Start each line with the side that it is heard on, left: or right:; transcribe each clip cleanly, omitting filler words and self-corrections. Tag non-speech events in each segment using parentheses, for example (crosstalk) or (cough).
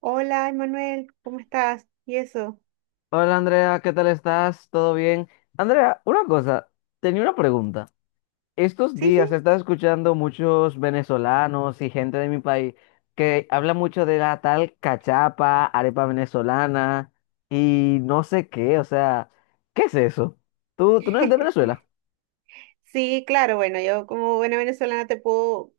right: Hola, Emanuel, ¿cómo estás? ¿Y eso?
left: Hola Andrea, ¿qué tal estás? ¿Todo bien? Andrea, una cosa, tenía una pregunta. Estos
right: Sí, sí.
left: días he estado escuchando muchos venezolanos y gente de mi país que habla mucho de la tal cachapa, arepa venezolana y no sé qué, o sea, ¿qué es eso? ¿Tú no eres de
right: (laughs)
left: Venezuela?
right: Sí, claro, bueno, yo como buena venezolana te puedo,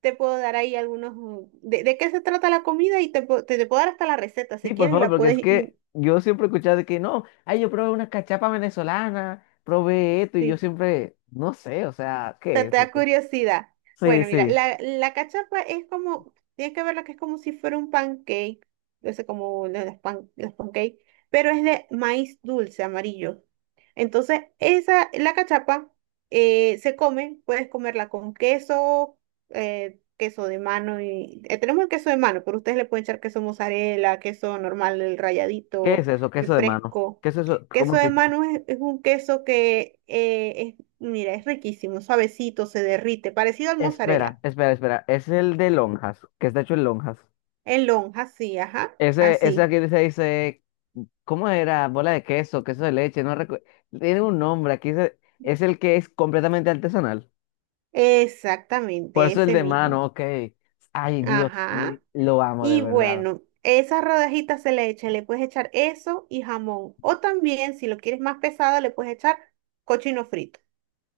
right: te puedo dar ahí algunos... ¿De qué se trata la comida? Y te puedo dar hasta la receta
left: Sí,
right: si
left: por
right: quieres y
left: favor,
right: la
left: porque es
right: puedes...
left: que yo siempre he escuchado de que no, ay, yo probé una cachapa venezolana, probé esto y yo
right: sí.
left: siempre, no sé, o sea,
right: Te,
left: ¿qué
right: te
left: es
right: da
left: eso?
right: curiosidad.
left: Sí,
right: Bueno, mira,
left: sí.
right: la cachapa es como, tienes que verla que es como si fuera un pancake, no sé, como lo de los pancakes, pero es de maíz dulce, amarillo. Entonces, la cachapa se come, puedes comerla con queso, queso de mano, y tenemos el queso de mano, pero ustedes le pueden echar queso mozzarella, queso normal, el
left: ¿Qué
right: ralladito,
left: es eso?
right: el
left: ¿Queso de mano?
right: fresco.
left: ¿Qué es eso? ¿Cómo
right: Queso de
left: se?
right: mano es un queso que es mira, es riquísimo, suavecito, se derrite, parecido al mozzarella.
left: Espera, espera, espera. Es el de lonjas, que está hecho en lonjas.
right: En lonja, sí, ajá,
left: Ese
right: así.
left: aquí se dice, ¿cómo era? Bola de queso, queso de leche, no recuerdo. Tiene un nombre, aquí es el que es completamente artesanal. Por
right: Exactamente,
left: eso el
right: ese
left: de
right: mismo.
left: mano, ok. Ay, Dios,
right: Ajá.
left: lo amo de
right: Y
left: verdad.
right: bueno, esas rodajitas se le echan, le puedes echar eso y jamón. O también, si lo quieres más pesado, le puedes echar cochino frito,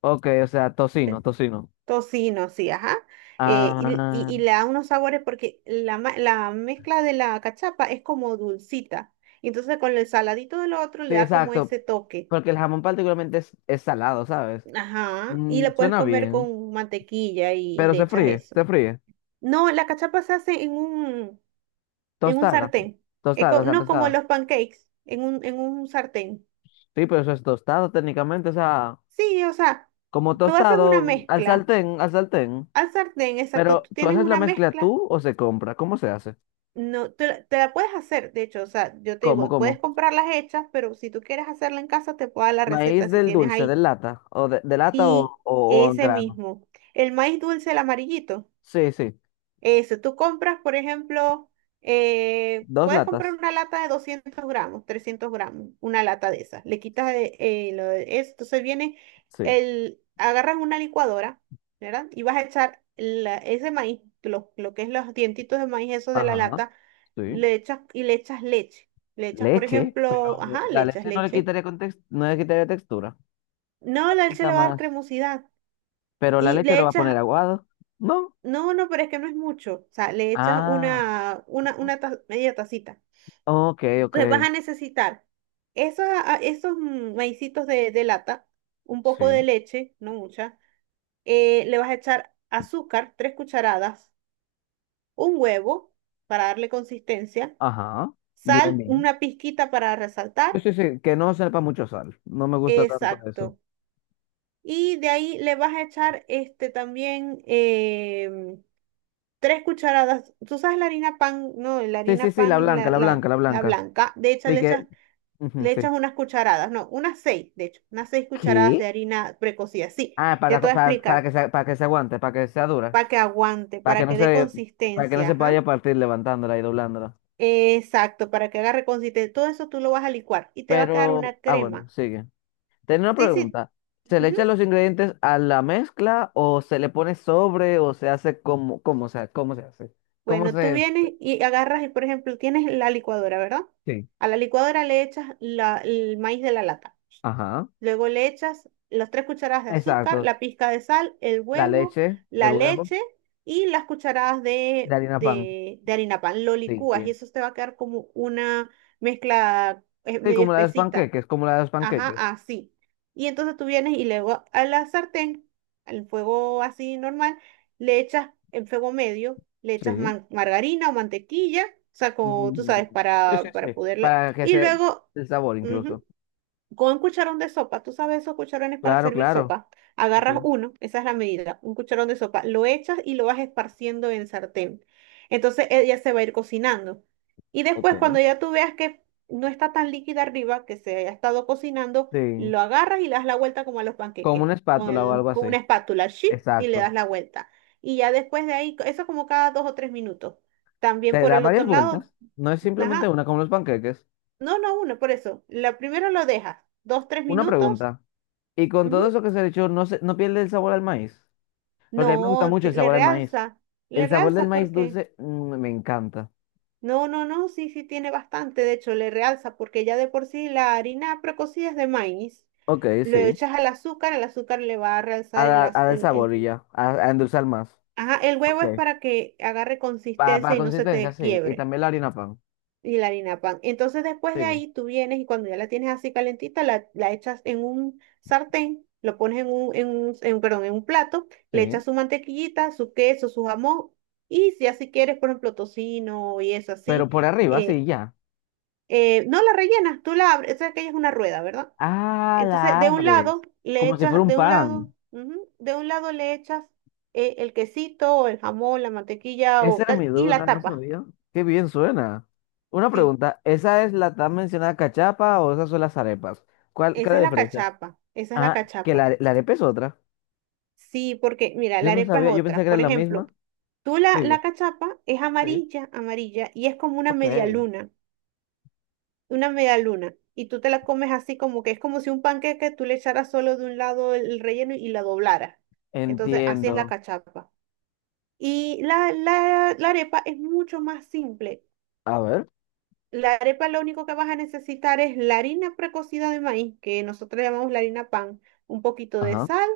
left: Ok, o sea, tocino, tocino.
right: tocino, sí, ajá. Y,
left: Ah,
right: y- y le da unos sabores porque la mezcla de la cachapa es como dulcita. Y entonces con el saladito del otro
left: sí,
right: le da como
left: exacto.
right: ese toque.
left: Porque el jamón particularmente es salado, ¿sabes?
right: Ajá, y la puedes
left: Suena
right: comer
left: bien,
right: con mantequilla y
left: pero
right: le
left: se
right: echas
left: fríe,
right: eso.
left: se fríe.
right: No, la cachapa se hace en un, en un,
left: Tostada.
right: sartén.
left: Tostada, o sea,
right: No como
left: tostado.
right: los pancakes, en un sartén.
left: Sí, pero eso es tostado técnicamente, o sea,
right: Sí, o sea,
left: como
right: tú haces una
left: tostado al
right: mezcla
left: sartén, al sartén.
right: al sartén, exacto,
left: Pero,
right: tú
left: ¿tú
right: tienes
left: haces la
right: una
left: mezcla
right: mezcla,
left: tú o se compra? ¿Cómo se hace?
right: no, te la puedes hacer, de hecho, o sea, yo te
left: ¿Cómo,
right: digo, puedes
left: cómo?
right: comprarlas hechas, pero si tú quieres hacerla en casa, te puedo dar la receta
left: Maíz
right: si
left: del
right: tienes
left: dulce, de
right: ahí.
left: lata, o de lata o,
right: Y
left: o, o en
right: ese
left: grano.
right: mismo, el maíz dulce, el amarillito.
left: Sí, sí.
right: Eso, tú compras, por ejemplo,
left: Dos
right: puedes comprar
left: latas.
right: una lata de 200 gramos, 300 gramos, una lata de esas. Le quitas lo de eso, entonces viene
left: Sí.
right: agarras una licuadora, ¿verdad? Y vas a echar ese maíz, lo que es los dientitos de maíz, esos de la
left: Ajá,
right: lata,
left: sí.
right: le echas y le echas leche. Le echas, por
left: Leche, pero
right: ejemplo, ajá, le
left: la
right: echas
left: leche no le
right: leche.
left: quitaría context, no le quitaría textura.
right: No,
left: Le
right: la leche
left: quita
right: le va a dar
left: más.
right: cremosidad.
left: Pero la
right: Y
left: leche
right: le
left: lo va a poner
right: echas,
left: aguado. ¿No?
right: no, no, pero es que no es mucho. O sea, le echas
left: Ah,
right: media tacita.
left: ok, ok.
right: Entonces vas a necesitar esos maicitos de lata, un poco de
left: Sí.
right: leche, no mucha. Le vas a echar azúcar, 3 cucharadas, un huevo para darle consistencia,
left: Ajá, bien,
right: sal,
left: bien.
right: una pizquita para
left: Sí,
right: resaltar.
left: sí, sí, que no sepa mucho sal. No me gusta tanto eso.
right: Exacto. Y de ahí le vas a echar este también tres cucharadas. Tú sabes la harina pan, no, la
left: Sí, sí,
right: harina
left: sí, la
right: pan es
left: blanca,
right: la,
left: la
right: la,
left: blanca, la
right: la
left: blanca.
right: blanca. De hecho,
left: Sí, que. Ujú,
right: le
left: sí.
right: echas unas cucharadas, no, unas seis, de hecho, unas 6 cucharadas
left: ¿Qué?
right: de harina precocida. Sí,
left: Ah,
right: ya te voy a explicar,
left: para que se aguante, para que sea dura.
right: para que aguante,
left: Para que
right: para
left: no
right: que dé
left: se, para que no
right: consistencia,
left: se vaya
right: ajá.
left: a partir levantándola y doblándola.
right: Exacto, para que agarre consistencia. Todo eso tú lo vas a licuar y te va a quedar
left: Pero,
right: una
left: ah, bueno,
right: crema.
left: sigue. Tenía una
right: Sí, sí.
left: pregunta. ¿Se le
right: Ujú.
left: echan los ingredientes a la mezcla o se le pone sobre o se hace como, cómo se hace? ¿Cómo
right: Bueno, tú
left: se?
right: vienes y agarras, y por ejemplo, tienes la licuadora, ¿verdad?
left: Sí.
right: A la licuadora le echas el maíz de la lata.
left: Ajá.
right: Luego le echas las 3 cucharadas de azúcar,
left: Exacto.
right: la pizca de sal, el
left: La
right: huevo,
left: leche, el
right: la
left: huevo.
right: leche y las cucharadas
left: De
right: de,
left: harina pan.
right: de, de harina pan. Lo
left: Sí,
right: licúas y
left: bien.
right: eso te va a quedar como una mezcla
left: Sí,
right: medio
left: como la de los
right: espesita.
left: panqueques, como la de los
right: Ajá,
left: panqueques.
right: así. Y entonces tú vienes y luego a la sartén, al fuego así normal, le echas en fuego medio, le echas
left: Sí.
right: margarina o mantequilla, o sea, como tú
left: Mm.
right: sabes,
left: Sí, sí,
right: para,
left: sí.
right: para poderle.
left: Para que
right: Y
left: se
right: luego.
left: El sabor
right: Ujú,
left: incluso.
right: con cucharón de sopa, tú sabes esos cucharones para
left: Claro,
right: servir
left: claro.
right: sopa.
left: Sí,
right: Agarras
left: sí.
right: uno, esa es la medida, un cucharón de sopa, lo echas y lo vas esparciendo en sartén. Entonces ella se va a ir cocinando. Y
left: Ok.
right: después, cuando ya tú veas que no está tan líquida arriba, que se haya estado cocinando,
left: Sí.
right: lo agarras y le das la vuelta como a los
left: Como
right: panqueques,
left: una espátula o algo
right: con una
left: así.
right: espátula, ¡shi! Y le
left: Exacto.
right: das la vuelta. Y ya después de ahí, eso como cada 2 o 3 minutos. También
left: Te
right: por
left: da
right: el otro
left: varias
right: lado,
left: vueltas. No es simplemente
right: ajá,
left: una como los panqueques.
right: no, no, uno, por eso. La primero lo dejas, dos, tres
left: Una
right: minutos.
left: pregunta. Y con
right: Ujú.
left: todo eso que se ha dicho, no pierde el sabor al maíz.
right: No,
left: Porque a mí me gusta mucho el sabor al maíz.
right: le
left: El sabor del
right: realza
left: maíz
right: porque.
left: dulce, me encanta.
right: No, no, no, sí, sí tiene bastante, de hecho, le realza porque ya de por sí la harina precocida es de maíz.
left: Ok,
right: Lo
left: sí.
right: echas al azúcar, el azúcar le va a
left: A,
right: realzar el,
left: da a
right: az-
left: dar sabor y
right: el-
left: ya. A endulzar más.
right: Ajá, el huevo
left: Ok.
right: es para que agarre
left: Para pa
right: consistencia y no se
left: consistencia,
right: te
left: sí. Y
right: quiebre.
left: también la harina pan.
right: Y la harina pan. Entonces después de
left: Sigue.
right: ahí tú vienes y cuando ya la tienes así calentita, la echas en un sartén, lo pones en un, perdón, en un plato, le
left: Sí.
right: echas su mantequillita, su queso, su jamón y si así quieres, por ejemplo, tocino y eso
left: Pero
right: así,
left: por arriba, sí,
right: eh,
left: ya.
right: no la rellenas, tú la abres, esa que ella es una rueda, ¿verdad?
left: Ah,
right: Entonces
left: la
right: de un lado
left: abres.
right: le
left: Como si fuera
right: echas,
left: un
right: de un lado,
left: pan.
right: ujú, de un lado le echas el quesito o el jamón, la mantequilla
left: Esa
right: o
left: era
right: tal,
left: mi
right: y la
left: duda, no
right: tapas.
left: sabía. Qué bien suena. Una
right: Sí,
left: pregunta, ¿esa es la tan mencionada cachapa o esas son las arepas? ¿Qué es
right: esa
left: la
right: es la
left: diferencia?
right: cachapa, esa es la
left: Ah, que
right: cachapa.
left: la arepa es otra.
right: Sí, porque mira,
left: Yo
right: la
left: no
right: arepa es
left: sabía, yo pensé
right: otra.
left: que era
right: Por
left: la
right: ejemplo,
left: misma.
right: la
left: Sigue.
right: cachapa es
left: Sí.
right: amarilla, amarilla, y es como una
left: Ok.
right: media luna, una media luna. Y tú te la comes así como que es como si un panqueque tú le echaras solo de un lado el relleno y la doblaras. Entonces, así es la
left: Entiendo.
right: cachapa. Y la arepa es mucho más simple.
left: A ver.
right: La arepa lo único que vas a necesitar es la harina precocida de maíz, que nosotros llamamos la harina pan, un poquito de
left: Ajá.
right: sal,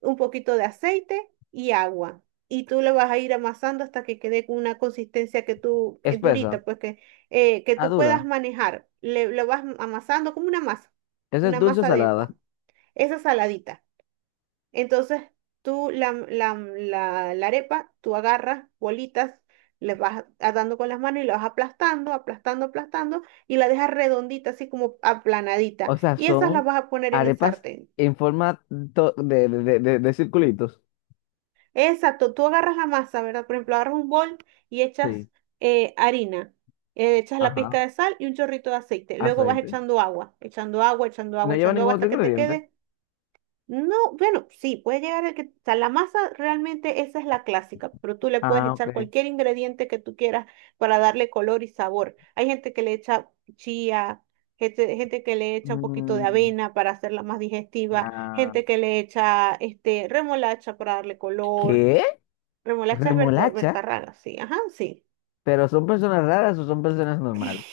right: un poquito de aceite y agua. Y tú lo vas a ir amasando hasta que quede con una consistencia que tú,
left: Espesa.
right: durita, pues que
left: Ah,
right: tú
left: dura.
right: puedas manejar. Lo vas amasando como
left: ¿Esa es
right: una
left: dulce o
right: masa de
left: salada?
right: pan. Esa saladita. Entonces, tú la arepa, tú agarras bolitas, le vas dando con las manos y la vas aplastando, aplastando, aplastando, y la dejas redondita, así como
left: O
right: aplanadita.
left: sea,
right: Y esas las
left: son
right: vas a poner en el
left: arepas
right: sartén.
left: en forma de circulitos.
right: Exacto, tú agarras la masa, ¿verdad? Por ejemplo, agarras un bol y echas
left: Sí,
right: harina, echas la
left: ajá.
right: pizca de sal y un chorrito de aceite. Luego vas
left: Aceite.
right: echando agua, echando agua, echando
left: No
right: agua,
left: lleva
right: echando
left: ningún
right: agua
left: otro
right: hasta que te
left: ingrediente.
right: quede. No, bueno, sí, puede llegar el que, o sea, la masa realmente esa es la clásica, pero tú le puedes
left: Ah, ok.
right: echar cualquier ingrediente que tú quieras para darle color y sabor. Hay gente que le echa chía, gente que le echa un poquito de
left: Mm,
right: avena para hacerla más digestiva,
left: ah,
right: gente que le echa este remolacha para darle color.
left: ¿qué?
right: Remolacha es
left: Remolacha.
right: bertarraga, sí, ajá, sí.
left: Pero son personas raras o son personas
right: (laughs)
left: normales.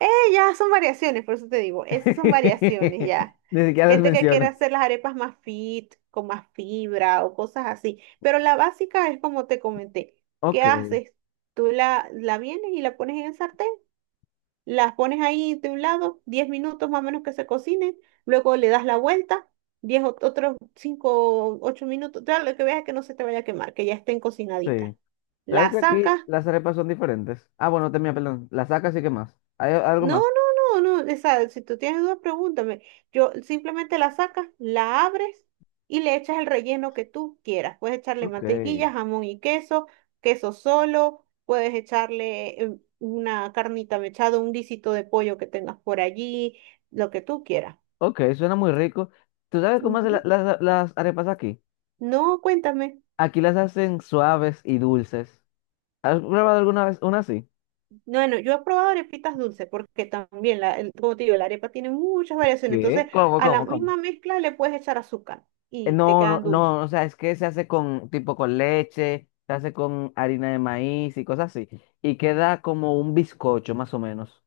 right: Eh, ya son variaciones, por eso te digo, esas son variaciones ya.
left: (laughs) Ni siquiera las
right: Gente que quiere
left: mencionas.
right: hacer las arepas más fit, con más fibra o cosas así. Pero la básica es como te comenté. ¿Qué
left: Ok.
right: haces? Tú la vienes y la pones en el sartén, las pones ahí de un lado, 10 minutos más o menos que se cocinen, luego le das la vuelta, otros 5 o 8 minutos, ya lo que veas es que no se te vaya a quemar, que ya estén cocinaditas.
left: Sí. ¿Sabes
right: La
left: que aquí
right: sacas.
left: las arepas son diferentes? Ah, bueno, termina, perdón. Las sacas y qué más. ¿Hay algo
right: No,
left: más?
right: no, no, no. O sea, si tú tienes dudas, pregúntame. Yo simplemente la sacas, la abres y le echas el relleno que tú quieras. Puedes echarle
left: Ok.
right: mantequilla, jamón y queso, queso solo, puedes echarle una carnita mechada, un guisito de pollo que tengas por allí, lo que tú quieras.
left: Ok, suena muy rico. ¿Tú sabes cómo hacen la-
right: Ujú.
left: las las arepas aquí?
right: No, cuéntame.
left: Aquí las hacen suaves y dulces. ¿Has probado alguna vez una así?
right: Bueno, yo he probado arepitas dulces porque también, como te digo, la arepa tiene muchas variaciones. Entonces,
left: ¿Qué? ¿Cómo,
right: a la
left: cómo, cómo?
right: misma mezcla le puedes echar azúcar y te
left: No, no,
right: quedan dulces.
left: no, o sea, es que se hace con, tipo con leche, se hace con harina de maíz y cosas así. Y queda como un bizcocho, más o menos.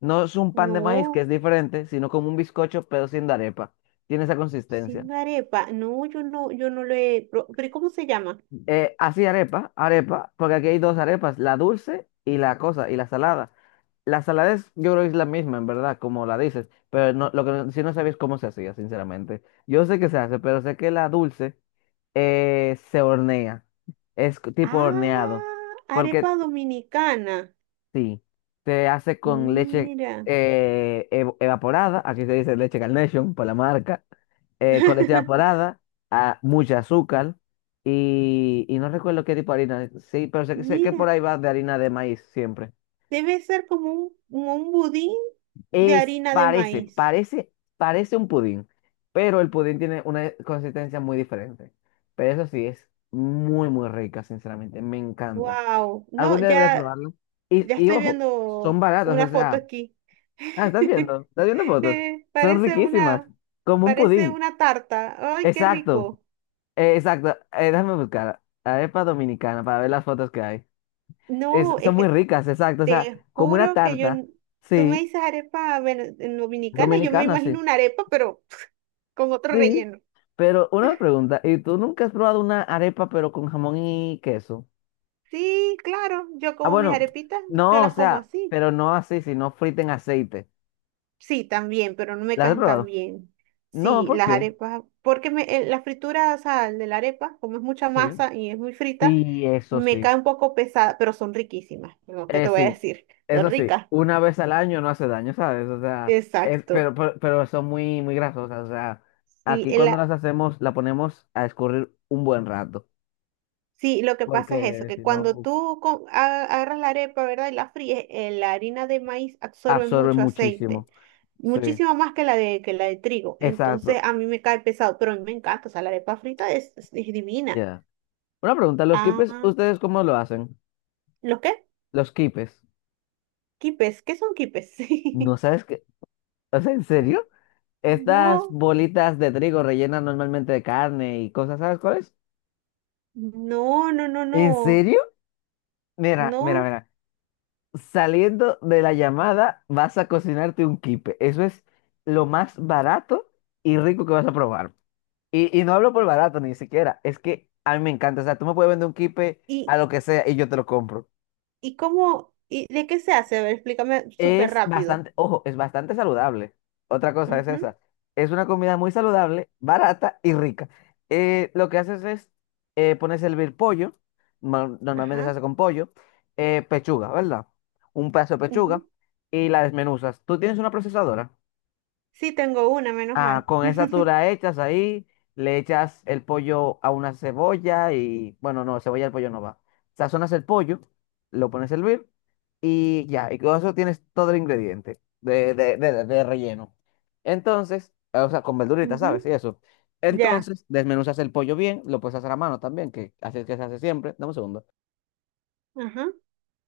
left: No es un pan de maíz, que es
right: No.
left: diferente, sino como un bizcocho, pero sin arepa. Tiene esa consistencia.
right: Sin arepa. No, yo no lo he. ¿ Pero cómo se llama?
left: Así arepa, arepa, porque aquí hay dos arepas, la dulce y la cosa, y la salada. La salada es, yo creo que es la misma, en verdad, como la dices, pero no, lo que no- si no sabías cómo se hacía, sinceramente. Yo sé que se hace, pero sé que la dulce se hornea, tipo horneado,
right: Ah, arepa
left: porque
right: dominicana.
left: sí, se hace con leche
right: Mira.
left: evaporada, aquí se dice leche Carnation por la marca, con leche
right: (laughs)
left: evaporada, a, mucha azúcar y no recuerdo qué tipo de harina, sí, pero sé que por
right: Mira.
left: ahí va de harina de maíz siempre.
right: Debe ser como un budín de harina de
left: Parece,
right: maíz.
left: parece, parece un pudín, pero el pudín tiene una consistencia muy diferente. Pero eso sí, es muy, muy rica, sinceramente, me encanta.
right: Wow. No,
left: Algún día deberías probarlo. Y,
right: ya
left: y
right: estoy
left: ojo, son
right: viendo
left: baratos,
right: una
left: o
right: foto
left: sea.
right: aquí.
left: Ah,
right: (laughs)
left: estás viendo fotos.
right: Eh,
left: Son
right: parece
left: riquísimas,
right: una,
left: como un
right: parece
left: pudín.
right: una tarta. Ay, qué
left: Exacto,
right: rico.
left: exacto. Déjame buscar arepa dominicana para ver las fotos que hay.
right: No,
left: Son
right: es
left: muy
right: que
left: ricas, exacto. O sea,
right: te
left: como una
right: juro que
left: tarta,
right: tú me
left: sí,
right: dices arepa en dominicana, y yo me
left: dominicana,
right: imagino
left: sí,
right: una arepa, pero con otro
left: sí.
right: relleno.
left: Pero una pregunta, ¿y tú nunca has probado una arepa pero con jamón y queso?
right: Sí, claro, yo
left: Ah,
right: como mis
left: bueno,
right: arepitas, yo
left: no, o
right: las como
left: sea,
right: así.
left: pero no así, sino frita en aceite.
right: Sí, también, pero no me
left: ¿Las has
right: caen tan
left: probado?
right: bien.
left: No,
right: Sí,
left: ¿por
right: las
left: qué?
right: arepas, porque la fritura, o sea, de la arepa, como es mucha
left: Sí.
right: masa y es muy frita,
left: Sí, eso
right: me
left: sí.
right: cae un poco pesada, pero son riquísimas, ¿no? ¿Qué te voy a
left: Sí,
right: decir? Son
left: eso sí,
right: ricas.
left: una vez al año no hace daño, ¿sabes? O sea, es,
right: Exacto.
left: pero, pero, pero son muy, muy grasosas. O sea,
right: Sí,
left: aquí
right: el
left: cuando las hacemos, la ponemos a escurrir un buen rato,
right: sí, lo que pasa es eso,
left: porque
right: que
left: si
right: cuando
left: no,
right: tú agarras la arepa, ¿verdad? Y la fríes, la harina de maíz absorbe
left: absorben
right: mucho aceite,
left: muchísimo. Sí,
right: muchísimo más que que la de trigo. Entonces
left: exacto.
right: a mí me cae pesado, pero a mí me encanta, o sea, la arepa frita es divina.
left: Ya. Una pregunta, ¿los quipes,
right: Ah,
left: ustedes cómo lo hacen?
right: ¿los qué?
left: Los quipes,
right: Quipes, ¿qué son quipes?
left: ¿no
right: (laughs)
left: sabes qué? O sea, ¿en serio? Estas
right: No,
left: bolitas de trigo rellenas normalmente de carne y cosas, ¿sabes cuáles?
right: no, no, no,
left: ¿En
right: no,
left: serio? Mira, mira,
right: no.
left: mira. Saliendo de la llamada, vas a cocinarte un quipe. Eso es lo más barato y rico que vas a probar. Y no hablo por barato ni siquiera. Es que a mí me encanta. O sea, tú me puedes vender un quipe a
right: ¿Y,
left: lo que sea y yo te lo compro.
right: y cómo, y de qué se hace? A ver, explícame súper
left: Es
right: rápido.
left: bastante, ojo, es bastante saludable. Otra cosa es
right: Ujú,
left: esa. Es una comida muy saludable, barata y rica. Lo que haces es, pones a hervir pollo, normalmente se
right: ajá,
left: hace con pollo, pechuga, ¿verdad? Un pedazo de
right: ujú.
left: pechuga y la desmenuzas. ¿Tú tienes una procesadora?
right: Sí, tengo una, menos
left: Ah,
right: mal.
left: con esa tú la echas ahí, le echas el pollo a una cebolla y, bueno, no, cebolla al pollo no va. Sazonas el pollo, lo pones a hervir y ya, y con eso tienes todo el ingrediente de relleno. Entonces, o sea, con verduritas,
right: Ujú,
left: ¿sabes? Y eso.
right: ya,
left: Entonces, desmenuzas el pollo bien, lo puedes hacer a mano también, que así es que se hace siempre. Dame un segundo.
right: ajá,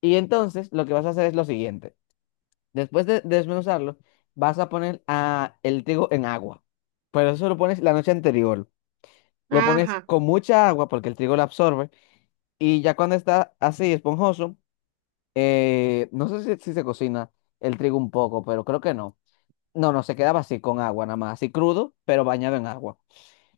left: Y entonces, lo que vas a hacer es lo siguiente. Después de desmenuzarlo, vas a poner a el trigo en agua. Pero eso lo pones la noche anterior. Lo pones
right: ajá,
left: con mucha agua porque el trigo la absorbe y ya cuando está así esponjoso, no sé si se cocina el trigo un poco, pero creo que no. No, no, se quedaba así con agua nada más, así crudo, pero bañado en agua.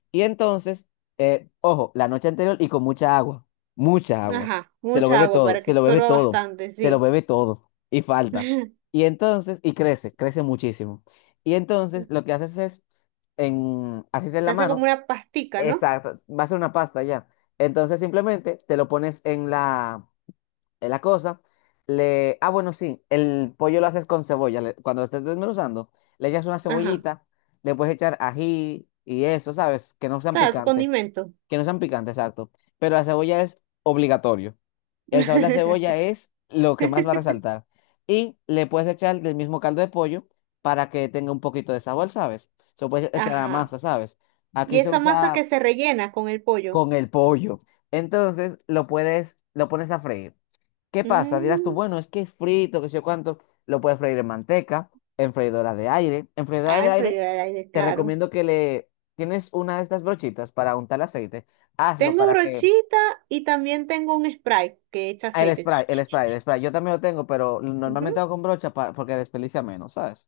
left: Y entonces, ojo, la noche anterior y con mucha agua, mucha agua.
right: ajá,
left: Se lo
right: mucha
left: bebe
right: agua
left: todo,
right: para que
left: se lo bebe
right: absorba
left: todo,
right: bastante,
left: se lo
right: sí.
left: bebe todo y falta.
right: (laughs)
left: Y entonces, y crece, crece muchísimo. Y entonces lo que haces es, haces en
right: Se
left: la
right: hace como
left: mano.
right: una pastica, ¿no?
left: Exacto, va a ser una pasta ya. Entonces simplemente te lo pones en la cosa. Ah, bueno, sí, el pollo lo haces con cebolla. Cuando lo estés desmenuzando, le echas una
right: Ajá,
left: cebollita, le puedes echar ají y eso, ¿sabes? Que no sean
right: claro, es un
left: picantes,
right: condimento.
left: que no sean picantes, exacto. Pero la cebolla es obligatorio. El sabor de la cebolla
right: (laughs)
left: es lo que más va a resaltar. Y le puedes echar del mismo caldo de pollo para que tenga un poquito de sabor, ¿sabes? Se lo puedes echar a la
right: Ajá,
left: masa, ¿sabes?
right: y
left: Aquí se
right: esa masa que
left: usa
right: se rellena con el pollo.
left: con el pollo. Entonces lo pones a freír. ¿Qué pasa? Dirás tú,
right: Mm,
left: bueno, es que es frito, que sé yo cuánto. Lo puedes freír en manteca, en freidora de aire. En freidora
right: ah,
left: de
right: el
left: aire
right: freír al aire,
left: te
right: claro.
left: recomiendo que le. Tienes una de estas brochitas para untar aceite. Hazlo
right: Tengo
left: para que.
right: brochita y también tengo un spray que echa
left: Ah, el
right: aceite.
left: spray,
right: Ch,
left: el
right: ch, ch,
left: spray,
right: ch,
left: el
right: ch.
left: spray. Yo también lo tengo, pero
right: Ujú,
left: normalmente hago con brocha para. Porque desperdicia menos, ¿sabes?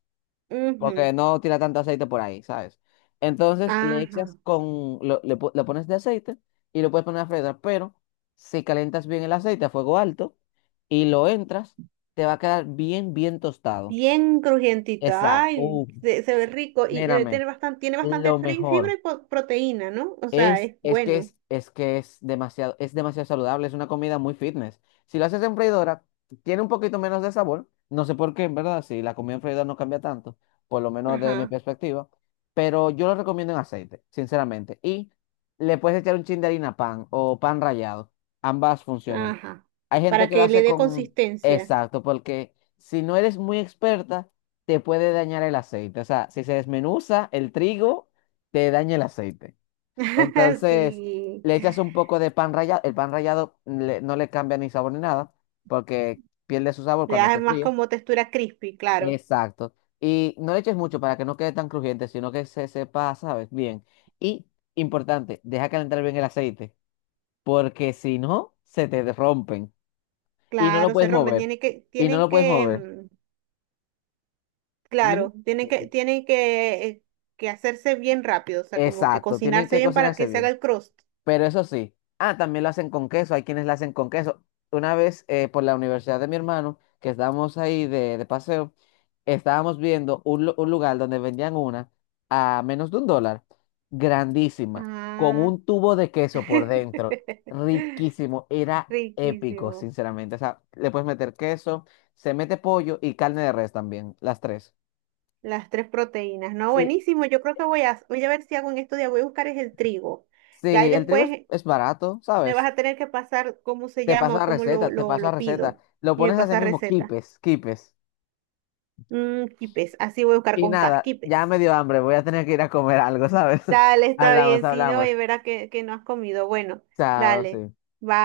left: Porque
right: ujú,
left: no tira tanto aceite por ahí, ¿sabes? Entonces le
right: ajá.
left: echas con, lo- le, po- le pones de aceite y lo puedes poner a freír, pero si calientas bien el aceite a fuego alto y lo entras, te va a quedar bien, bien tostado.
right: Bien crujientita,
left: Exacto.
right: ay,
left: Uf,
right: se ve rico y debe
left: mírame,
right: tener bastante, tiene
left: lo
right: bastante fibra
left: mejor.
right: y proteína, ¿no? O sea, es bueno.
left: Es que es demasiado saludable, es una comida muy fitness. Si lo haces en freidora, tiene un poquito menos de sabor. No sé por qué, en verdad, si la comida en freidora no cambia tanto, por lo menos desde mi
right: Ajá,
left: perspectiva. Pero yo lo recomiendo en aceite, sinceramente. Y le puedes echar un chin de harina pan o pan rallado. Ambas funcionan.
right: ajá.
left: Hay gente
right: Para
left: que lo
right: que le
left: hace
right: dé
left: con.
right: consistencia.
left: Exacto, porque si no eres muy experta, te puede dañar el aceite. O sea, si se desmenuza el trigo, te daña el aceite.
right: (laughs)
left: Entonces,
right: Sí.
left: le echas un poco de pan rallado. El pan rallado no le cambia ni sabor ni nada, porque pierde su sabor
right: Le
left: cuando
right: da
left: se
right: más
left: fríe.
right: como textura crispy, claro.
left: Exacto. Y no le eches mucho para que no quede tan crujiente, sino que se sepa, ¿sabes? Bien. Y, importante, deja calentar bien el aceite, porque si no, se te rompen. Y no lo
right: Claro, se
left: puedes
right: rompen.
left: mover.
right: Tienen que,
left: Y no
right: tienen
left: lo puedes
right: que,
left: mover. Dime.
right: claro, tienen
left: Sí,
right: que,
left: sí.
right: tienen que, que hacerse bien rápido, o sea, como que
left: Exacto. Tienen
right: cocinarse
left: que
right: bien para
left: cocinarse
right: que se haga
left: bien.
right: el crust.
left: Pero eso sí, ah, también lo hacen con queso, hay quienes lo hacen con queso. Una vez por la universidad de mi hermano, que estábamos ahí de paseo, estábamos viendo un lugar donde vendían una a menos de $1, grandísima, con
right: Ah.
left: un tubo de queso por dentro,
right: (laughs)
left: riquísimo, era épico,
right: Riquísimo.
left: sinceramente. O sea, le puedes meter queso, se mete pollo y carne de res también, las tres.
right: Las tres proteínas, ¿no?
left: Sí,
right: Buenísimo, yo creo que voy a ver si hago un estudio, voy a buscar es el trigo. Y ahí
left: sí, el trigo es,
right: después
left: es barato,
right: me vas
left: ¿sabes?
right: a tener que pasar cómo se
left: Te
right: llama
left: paso
right: o
left: la
right: cómo lo,
left: receta, te
right: lo,
left: paso la
right: lo
left: receta.
right: pido.
left: Lo
right: Y me
left: pones así
right: pasa
left: mismo,
right: receta.
left: quipes, quipes.
right: Mm, quipes, así voy a buscar
left: Y
right: con K,
left: nada, ya
right: quipes.
left: me dio hambre, voy a tener que ir a comer algo, ¿sabes?
right: Dale,
left: (laughs)
right: está
left: Hablamos,
right: bien, si no,
left: hablamos.
right: y verás que no has comido. Bueno,
left: Chao,
right: dale,
left: sí.
right: bye.